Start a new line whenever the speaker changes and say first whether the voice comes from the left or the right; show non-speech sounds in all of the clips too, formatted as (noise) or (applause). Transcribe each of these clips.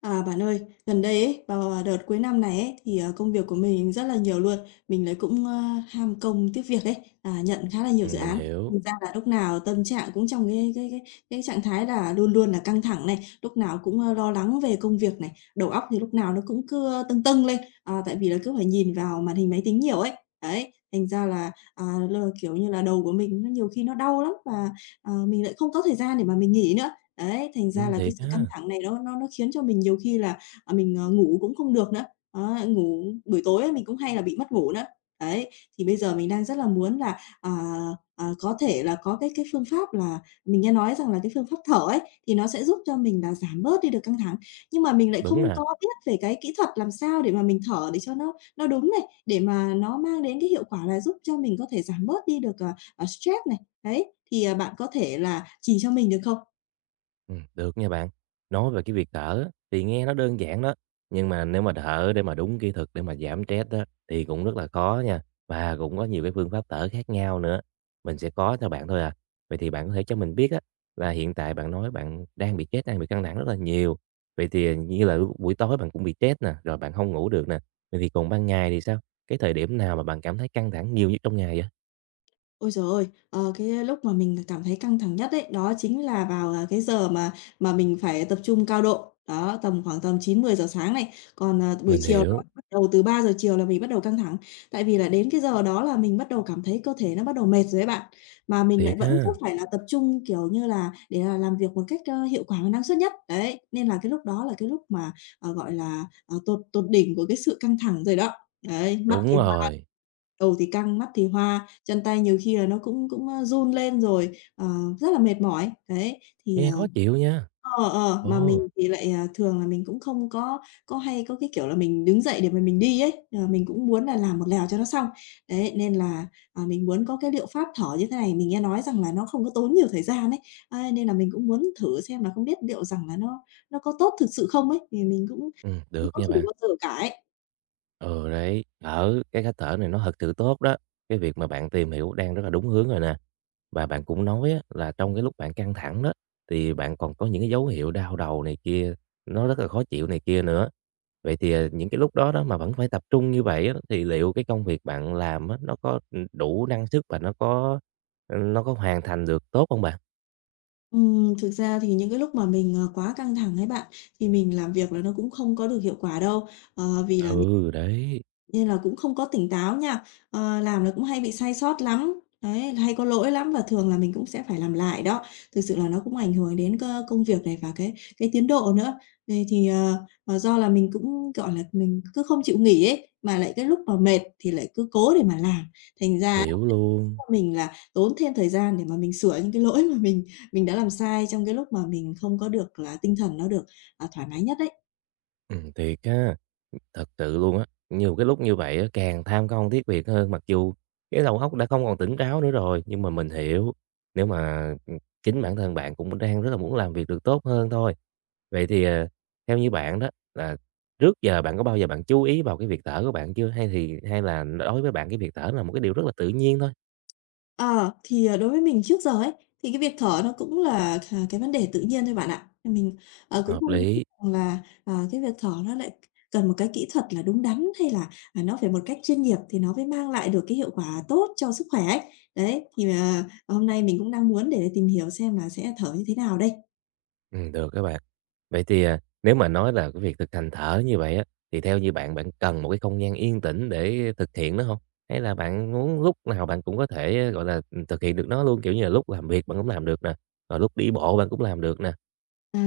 left: Bạn ơi, gần đây ấy, vào, đợt cuối năm này ấy, thì, công việc của mình rất là nhiều luôn. Mình lại cũng, ham công tiếc việc ấy, nhận khá là nhiều dự
right: Mình
left: án.
right: hiểu.
left: Thành ra là lúc nào tâm trạng cũng trong cái trạng thái là luôn luôn là căng thẳng này, lúc nào cũng, lo lắng về công việc này, đầu óc thì lúc nào nó cũng cứ, tưng tưng lên, tại vì là cứ phải nhìn vào màn hình máy tính nhiều ấy. Đấy, thành ra là, à, l kiểu như là, đầu của mình nó nhiều khi nó đau lắm và, mình lại không có thời gian để mà mình nghỉ nữa. Đấy, thành ra là cái
right: Thiệt
left: sự căng
right: ha,
left: thẳng này nó khiến cho mình nhiều khi là, mình, ngủ cũng không được nữa. Đó, ngủ buổi tối á, mình cũng hay là bị mất ngủ nữa. Đấy, thì bây giờ mình đang rất là muốn là, có thể là có cái phương pháp là mình nghe nói rằng là cái phương pháp thở ấy, thì nó sẽ giúp cho mình là giảm bớt đi được căng thẳng. Nhưng mà mình lại
right: đúng
left: không
right: nè.
left: có biết về cái kỹ thuật làm sao để mà mình thở để cho nó đúng này, để mà nó mang đến cái hiệu quả là giúp cho mình có thể giảm bớt đi được, stress này. Đấy, thì, bạn có thể là chỉ cho mình được không?
right: Được nha bạn. Nói về cái việc thở á, thì nghe nó đơn giản đó, nhưng mà nếu mà thở để mà đúng kỹ thuật để mà giảm stress á, thì cũng rất là khó nha, và cũng có nhiều cái phương pháp thở khác nhau nữa. Mình sẽ có cho bạn thôi à. Vậy thì bạn có thể cho mình biết á, là hiện tại bạn nói bạn đang bị stress, đang bị căng thẳng rất là nhiều, vậy thì như là lúc buổi tối bạn cũng bị stress nè, rồi bạn không ngủ được nè, vậy thì còn ban ngày thì sao? Cái thời điểm nào mà bạn cảm thấy căng thẳng nhiều nhất trong ngày vậy?
left: Ôi giời ơi! Ờ, cái lúc mà mình cảm thấy căng thẳng nhất ấy, đó chính là vào, cái giờ mà mình phải tập trung cao độ, đó, tầm khoảng 9-10 giờ sáng này. Còn, buổi
right: Mình
left: chiều là
right: hiểu,
left: bắt đầu từ 3 giờ chiều là mình bắt đầu căng thẳng, tại vì là đến cái giờ đó là mình bắt đầu cảm thấy cơ thể nó bắt đầu mệt rồi ấy bạn. Mà mình lại
right: thiệt
left: vẫn cứ
right: ha,
left: phải là tập trung, kiểu như là, để là làm việc một cách, hiệu quả và năng suất nhất, đấy, nên là cái lúc đó là cái lúc mà, gọi là, ờ, tột tột đỉnh của cái sự căng thẳng rồi đó. Đấy, mắt thì
right: đúng
left: hoa
right: rồi.
left: đầu thì căng, mắt thì hoa chân tay nhiều khi là nó cũng cũng, ơ, run lên rồi, ờ, rất là mệt mỏi. Đấy, thì,
right: Nghe khó chịu nha.
left: mà
right: Ồ,
left: mình thì lại, thường là mình cũng không có hay có cái kiểu là mình đứng dậy để mà mình đi ấy, mình cũng muốn là làm một lèo cho nó xong. Đấy, nên là, mình muốn có cái liệu pháp thở như thế này, mình nghe nói rằng là nó không có tốn nhiều thời gian ấy, ấy, nên là mình cũng muốn thử xem là không biết liệu rằng là nó có tốt thực sự không ấy, vì mình cũng chưa
right: được
left: có
right: nha
left: thử
right: bạn.
left: bao giờ cả ấy.
right: Ừ, đấy, thở, cái cách thở này nó thật sự tốt đó. Cái việc mà bạn tìm hiểu đang rất là đúng hướng rồi nè. Và bạn cũng nói á, là trong cái lúc bạn căng thẳng đó, thì bạn còn có những cái dấu hiệu đau đầu này kia, nó rất là khó chịu này kia nữa. Vậy thì, những cái lúc đó đó mà vẫn phải tập trung như vậy á, thì liệu cái công việc bạn làm á, nó có, ừ, đủ năng sức và nó có, ừ, nó có hoàn thành được tốt không bạn?
left: Thực ra thì những cái lúc mà mình, quá căng thẳng ấy bạn, thì mình làm việc là nó cũng không có được hiệu quả đâu, ờ, vì là mình
right: Ừ, đấy,
left: nên là cũng không có tỉnh táo nha, làm là cũng hay bị sai sót lắm, đấy, hay có lỗi lắm và thường là mình cũng sẽ phải làm lại đó. Thực sự là nó cũng ảnh hưởng đến công việc này và cái tiến độ nữa. Do là mình cũng, gọi là, mình cứ không chịu nghỉ ấy, mà lại cái lúc mà mệt thì lại cứ cố để mà làm, thành ra
right: hiểu luôn.
left: mình là tốn thêm thời gian để mà mình sửa những cái lỗi mà mình đã làm sai trong cái lúc mà mình không có được là tinh thần nó được, thoải mái nhất đấy.
right: Thiệt ha. Thật sự luôn á, nhiều cái lúc như vậy á, càng tham công tiếc việc hơn, mặc dù cái đầu óc đã không còn tỉnh táo nữa rồi. Nhưng mà mình hiểu, nếu mà, chính bản thân bạn cũng đang rất là muốn làm việc được tốt hơn thôi. Vậy thì, theo như bạn đó, là trước giờ bạn có bao giờ bạn chú ý vào cái việc thở của bạn chưa? Hay là đối với bạn cái việc thở là một cái điều rất là tự nhiên thôi?
left: Đối với mình trước giờ ấy, thì cái việc thở nó cũng là cái vấn đề tự nhiên thôi bạn ạ. Thì mình, cũng
right: Hợp
left: không nghĩ
right: lý.
left: rằng là, cái việc thở nó lại cần một cái kỹ thuật là đúng đắn, hay là, nó phải một cách chuyên nghiệp thì nó mới mang lại được cái hiệu quả tốt cho sức khỏe ấy. Đấy, thì, hôm nay mình cũng đang muốn để tìm hiểu xem là sẽ thở như thế nào đây.
right: Được các bạn. Vậy thì, nếu mà nói là cái việc thực hành thở như vậy á, thì theo như bạn, bạn cần một cái không gian yên tĩnh để thực hiện nó không? Hay là bạn muốn lúc nào bạn cũng có thể, gọi là, thực hiện được nó luôn, kiểu như là, lúc làm việc bạn cũng làm được nè, rồi lúc đi bộ bạn cũng làm được nè?
left: À,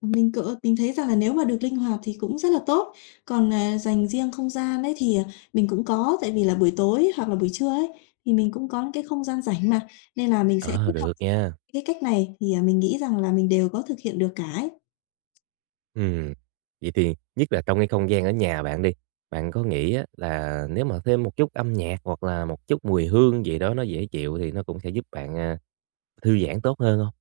left: mình cỡ mình thấy rằng là nếu mà được linh hoạt thì cũng rất là tốt. Còn, dành riêng không gian đấy thì, mình cũng có, tại vì là buổi tối hoặc là buổi trưa ấy, thì mình cũng có những cái không gian rảnh mà, nên là mình sẽ kết
right: Ờ,
left: hợp
right: được nha.
left: cái cách này thì, mình nghĩ rằng là mình đều có thực hiện được cả ấy.
right: Ừm, vậy thì nhất là trong cái không gian ở nhà bạn đi, bạn có nghĩ á là nếu mà thêm một chút âm nhạc hoặc là một chút mùi hương gì đó nó dễ chịu thì nó cũng sẽ giúp bạn, thư giãn tốt hơn không?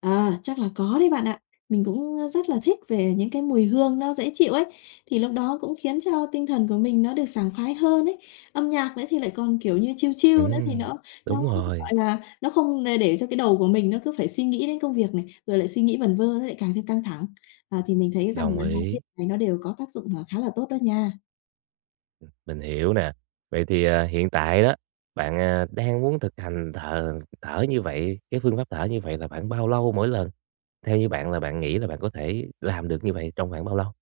left: Chắc là có đấy bạn ạ. Mình cũng, rất là thích về những cái mùi hương nó dễ chịu ấy, thì lúc đó cũng khiến cho tinh thần của mình nó được sảng khoái hơn ấy. Âm nhạc nữa thì lại còn, kiểu như, chill chill nữa thì
right: Ừm,
left: nó
right: đúng
left: nó,
right: rồi,
left: gọi là, nó không để cho cái đầu của mình nó cứ phải suy nghĩ đến công việc này, rồi lại suy nghĩ vẩn vơ nó lại càng thêm căng thẳng. Thì mình thấy rằng
right: đồng
left: là hai cái
right: ý.
left: này nó đều có tác dụng, khá là tốt đó nha.
right: Mình hiểu nè. Vậy thì, hiện tại đó, bạn, đang muốn thực hành thở như vậy, cái phương pháp thở như vậy là khoảng bao lâu mỗi lần? Theo như bạn là bạn nghĩ là bạn có thể làm được như vậy trong khoảng bao lâu?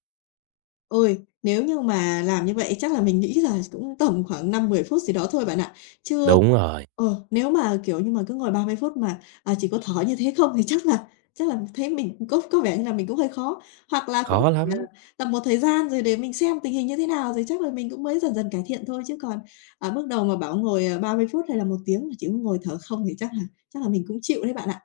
left: Ôi, nếu như mà làm như vậy chắc là mình nghĩ là cũng tầm khoảng 5-10 phút gì đó thôi bạn ạ, chưa
right: Đúng rồi,
left: Ờ, nếu mà, kiểu như, mà cứ ngồi 30 phút mà, chỉ có thở như thế không thì chắc là thấy mình có vẻ như là mình cũng hơi khó. Hoặc là cũng
right: khó
left: phải là
right: lắm.
left: tầm một thời gian rồi để mình xem tình hình như thế nào rồi chắc là mình cũng mới dần dần cải thiện thôi, chứ còn ở mức đầu mà bảo ngồi, 30 phút hay là 1 tiếng mà chỉ có ngồi thở không thì chắc là mình cũng chịu đấy bạn ạ.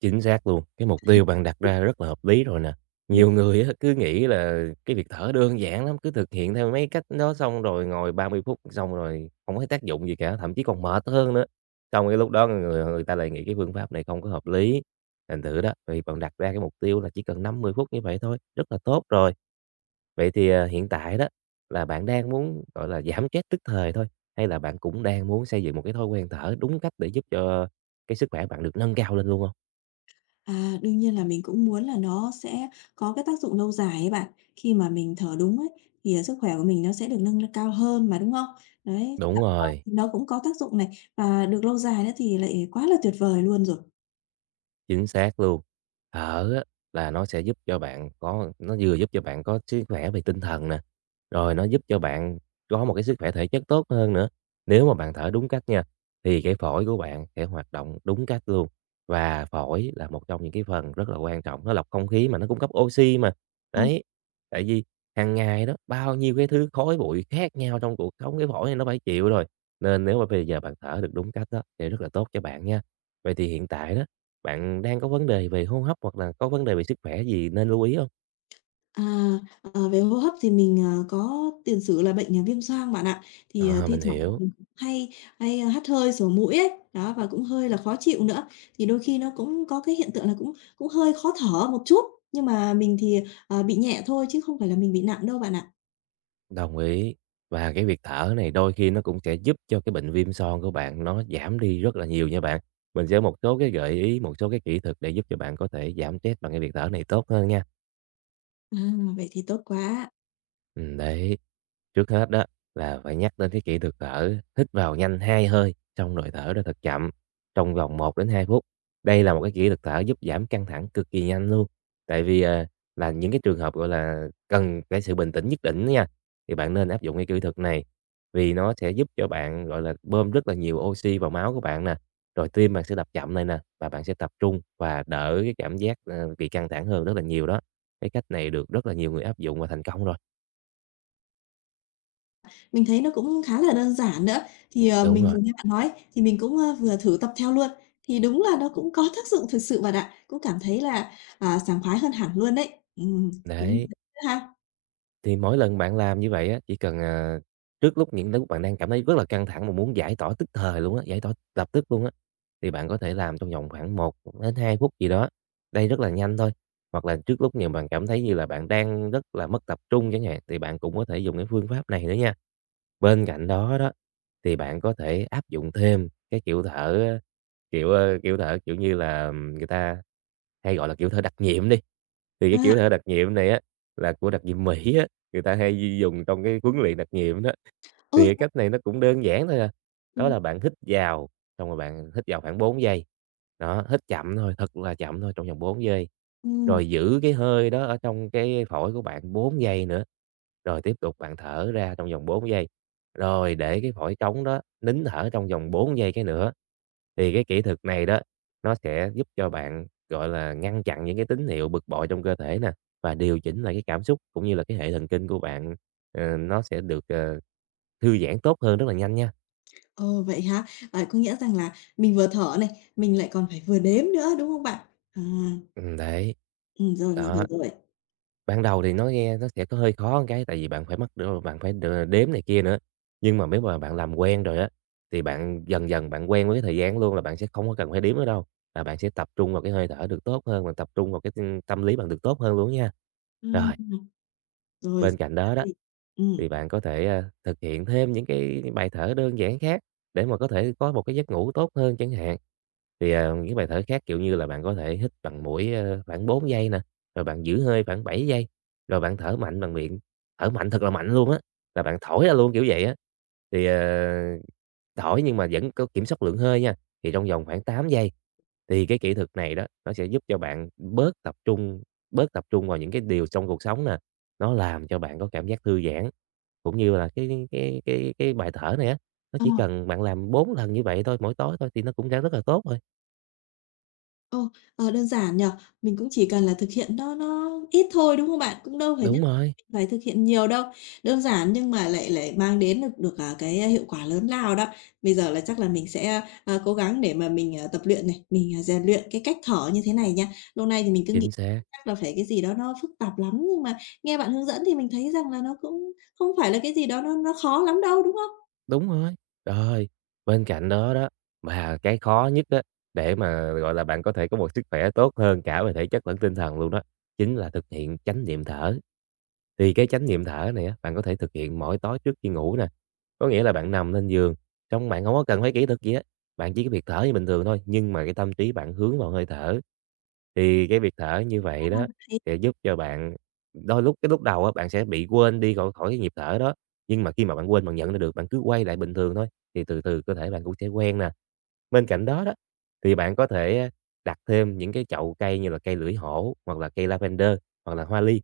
right: Chính xác luôn, cái mục tiêu bạn đặt ra rất là hợp lý rồi nè.
left: Ừm.
right: Nhiều người á, cứ nghĩ là cái việc thở đơn giản lắm, cứ thực hiện theo mấy cách đó xong rồi ngồi 30 phút xong rồi không thấy tác dụng gì cả, thậm chí còn mệt hơn nữa. Xong cái lúc đó người người ta lại nghĩ cái phương pháp này không có hợp lý. Thành thử đó, vì bạn đặt ra cái mục tiêu là chỉ cần 50 phút như vậy thôi, rất là tốt rồi. Vậy thì, hiện tại đó là bạn đang muốn, gọi là, giảm stress tức thời thôi, hay là bạn cũng đang muốn xây dựng một cái thói quen thở đúng cách để giúp cho cái sức khỏe bạn được nâng cao lên luôn không.
left: Đương nhiên là mình cũng muốn là nó sẽ có cái tác dụng lâu dài ấy bạn. Khi mà mình thở đúng ấy, thì, sức khỏe của mình nó sẽ được nâng lên cao hơn mà, đúng không? Đấy,
right: Đúng
left: Ừm.
right: rồi.
left: Nó cũng có tác dụng này, và được lâu dài nữa thì lại quá là tuyệt vời luôn rồi.
right: Chính xác luôn. Thở á, là nó sẽ giúp cho bạn có nó vừa giúp cho bạn có sức khỏe về tinh thần nè, rồi nó giúp cho bạn có một cái sức khỏe thể chất tốt hơn nữa. Nếu mà bạn thở đúng cách nha, thì cái phổi của bạn sẽ hoạt động đúng cách luôn. Và phổi là một trong những cái phần rất là quan trọng, nó lọc không khí mà nó cung cấp oxy mà.
left: Ờ.
right: Đấy, tại vì hàng ngày đó, bao nhiêu cái thứ khói bụi khác nhau trong cuộc sống, cái phổi này nó phải chịu rồi. Nên nếu mà bây giờ bạn thở được đúng cách đó, thì rất là tốt cho bạn nha. Vậy thì hiện tại đó, bạn đang có vấn đề về hô hấp hoặc là có vấn đề về sức khỏe gì nên lưu ý không?
left: À, Về hô hấp thì mình, có tiền sử là bệnh, viêm xoang bạn ạ. Thì,
right: Ờ,
left: thi
right: mình
left: thoảng
right: hiểu,
left: mình cũng hay hay ờ, hắt hơi, sổ mũi ấy, đó, và cũng hơi là khó chịu nữa. Thì đôi khi nó cũng có cái hiện tượng là cũng cũng hơi khó thở một chút, nhưng mà mình thì, bị nhẹ thôi chứ không phải là mình bị nặng đâu bạn ạ.
right: đồng ý. Và cái việc thở này đôi khi nó cũng sẽ giúp cho cái bệnh viêm son của bạn nó giảm đi rất là nhiều nha bạn. Mình sẽ có một số cái gợi ý, một số cái kỹ thuật để giúp cho bạn có thể giảm stress bằng cái việc thở này tốt hơn nha.
left: À, Vậy thì tốt quá.
right: Đấy. Trước hết đó là phải nhắc đến cái kỹ thuật thở, hít vào nhanh 2 hơi, xong rồi thở ra thật chậm trong vòng 1 đến 2 phút. Đây là một cái kỹ thuật thở giúp giảm căng thẳng cực kỳ nhanh luôn. Tại vì, là những cái trường hợp, gọi là, cần cái sự bình tĩnh nhất định đó nha, thì bạn nên áp dụng cái kỹ thuật này, vì nó sẽ giúp cho bạn, gọi là, bơm rất là nhiều oxy vào máu của bạn nè, rồi tim bạn sẽ đập chậm này nè, và bạn sẽ tập trung và đỡ cái cảm giác, bị căng thẳng hơn rất là nhiều đó. Cái cách này được rất là nhiều người áp dụng và thành công rồi.
left: Mình thấy nó cũng khá là đơn giản nữa. Thì,
right: Đúng
left: mình vừa
right: rồi,
left: nghe bạn nói thì mình cũng, vừa thử tập theo luôn, thì đúng là nó cũng có tác dụng thực sự bạn ạ, cũng cảm thấy là, sảng khoái hơn hẳn luôn đấy. Đúng
right: đấy.
left: (unintelligible) ha.
right: Thì mỗi lần bạn làm như vậy á, chỉ cần, trước lúc những lúc bạn đang cảm thấy rất là căng thẳng mà muốn giải tỏa tức thời luôn á, giải tỏa lập tức luôn á, thì bạn có thể làm trong vòng khoảng 1 đến 2 phút gì đó, đây rất là nhanh thôi. Hoặc là trước lúc nhiều bạn cảm thấy như là bạn đang rất là mất tập trung chẳng hạn, thì bạn cũng có thể dùng cái phương pháp này nữa nha. Bên cạnh đó đó, thì bạn có thể áp dụng thêm cái kiểu thở, kiểu như là, người ta hay gọi là kiểu thở đặc nhiệm đi, thì cái
left: À,
right: kiểu thể đặc nhiệm này á, là của đặc nhiệm Mỹ á, người ta hay dùng trong cái huấn luyện đặc nhiệm đó. Thì
left: ô,
right: cái cách này nó cũng đơn giản thôi à, đó
left: ừm,
right: là bạn hít vào, xong rồi bạn hít vào khoảng 4 giây, đó, hít chậm thôi, thật là chậm thôi trong vòng 4 giây,
left: ừm,
right: rồi giữ cái hơi đó ở trong cái phổi của bạn 4 giây nữa, rồi tiếp tục bạn thở ra trong vòng 4 giây, rồi để cái phổi trống đó nín thở trong vòng 4 giây cái nữa. Thì cái kỹ thuật này đó, nó sẽ giúp cho bạn, gọi là, ngăn chặn những cái tín hiệu bực bội trong cơ thể nè và điều chỉnh lại cái cảm xúc cũng như là cái hệ thần kinh của bạn, nó sẽ được, thư giãn tốt hơn rất là nhanh nha.
left: ờ, Vậy hả? Ờ, có nghĩa rằng là mình vừa thở này, mình lại còn phải vừa đếm nữa, đúng không bạn? À,
right: Đấy,
left: Rồi, mình
right: đó,
left: hiểu rồi.
right: ban đầu thì nó nghe nó sẽ có hơi khó một cái tại vì bạn phải đếm này kia nữa, nhưng mà nếu mà bạn làm quen rồi á, thì bạn dần dần bạn quen với cái thời gian luôn là bạn sẽ không có cần phải đếm nữa đâu, là bạn sẽ tập trung vào cái hơi thở được tốt hơn, bạn tập trung vào cái, tâm lý bạn được tốt hơn luôn nha. Rồi,
left: Ừm, rồi.
right: bên cạnh đó đó,
left: (unintelligible) Ừm.
right: thì bạn có thể, thực hiện thêm những cái bài thở đơn giản khác để mà có thể có một cái giấc ngủ tốt hơn chẳng hạn. Thì, những bài thở khác, kiểu như là, bạn có thể hít bằng mũi, khoảng 4 giây nè, rồi bạn giữ hơi khoảng 7 giây, rồi bạn thở mạnh bằng miệng, thở mạnh thật là mạnh luôn á, là bạn thổi ra luôn, kiểu vậy á. Thì, thổi nhưng mà vẫn có kiểm soát lượng hơi nha, thì trong vòng khoảng 8 giây. Thì cái kỹ thuật này đó, nó sẽ giúp cho bạn bớt tập trung vào những cái điều trong cuộc sống nè, nó làm cho bạn có cảm giác thư giãn, cũng như là cái bài thở này á, nó
left: Ờ.
right: chỉ cần bạn làm 4 lần như vậy thôi mỗi tối thôi thì nó cũng đã rất là tốt rồi.
left: Ồ, Đơn giản nhỉ? Mình cũng chỉ cần là thực hiện nó ít thôi, đúng không bạn? Cũng đâu phải
right: Đúng
left: nhất thiết
right: rồi,
left: mình phải thực hiện nhiều đâu. Đơn giản nhưng mà lại lại mang đến được được, à, cái, hiệu quả lớn lao đó. Bây giờ là chắc là mình sẽ, cố gắng để mà mình, tập luyện này, mình, rèn luyện cái cách thở như thế này nha. Lâu nay thì mình cứ nghĩ
right: chính xác.
left: chắc là phải cái gì đó nó phức tạp lắm, nhưng mà nghe bạn hướng dẫn thì mình thấy rằng là nó cũng không phải là cái gì đó nó khó lắm đâu, đúng không?
right: Đúng rồi. Rồi, bên cạnh đó đó, mà cái khó nhất á, để mà, gọi là, bạn có thể có một sức khỏe tốt hơn cả về thể chất lẫn tinh thần luôn đó, chính là thực hiện chánh niệm thở. Thì cái chánh niệm thở này á, bạn có thể thực hiện mỗi tối trước khi ngủ nè. Có nghĩa là bạn nằm lên giường, xong bạn hông có cần phải kỹ thuật gì hết, bạn chỉ có việc thở như bình thường thôi, nhưng mà cái tâm trí bạn hướng vào hơi thở. Thì cái việc thở như vậy đó, sẽ giúp cho bạn đôi lúc cái lúc đầu á, bạn sẽ bị quên đi khỏi khỏi cái nhịp thở đó, nhưng mà khi mà bạn quên bạn nhận ra được, bạn cứ quay lại bình thường thôi, thì từ từ cơ thể bạn cũng sẽ quen nè. Bên cạnh đó đó, thì bạn có thể, đặt thêm những cái chậu cây như là cây lưỡi hổ, hoặc là cây lavender, hoặc là hoa ly.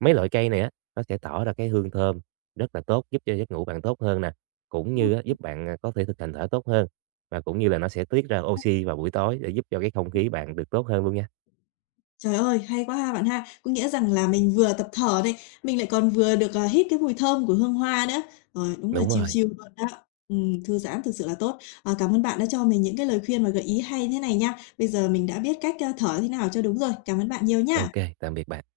right: Mấy loại cây này á, nó sẽ tỏ ra cái hương thơm rất là tốt, giúp cho giấc ngủ bạn tốt hơn nè, cũng như á, giúp bạn, có thể thực hành thở tốt hơn, và cũng như là nó sẽ tiết ra oxy vào buổi tối để giúp cho cái không khí bạn được tốt hơn luôn nha.
left: Trời ơi, hay quá ha bạn ha. Có nghĩa rằng là mình vừa tập thở này, mình lại còn vừa được, hít cái mùi thơm của hương hoa nữa. Rồi, đúng là
right: Đúng
left: chill
right: rồi.
left: chill luôn đó. Thư giãn thực sự là tốt. Ờ, cảm ơn bạn đã cho mình những cái lời khuyên và gợi ý hay thế này nha. Bây giờ mình đã biết cách, thở thế nào cho đúng rồi. Cảm ơn bạn nhiều
right: Ok,
left: nha.
right: tạm biệt bạn.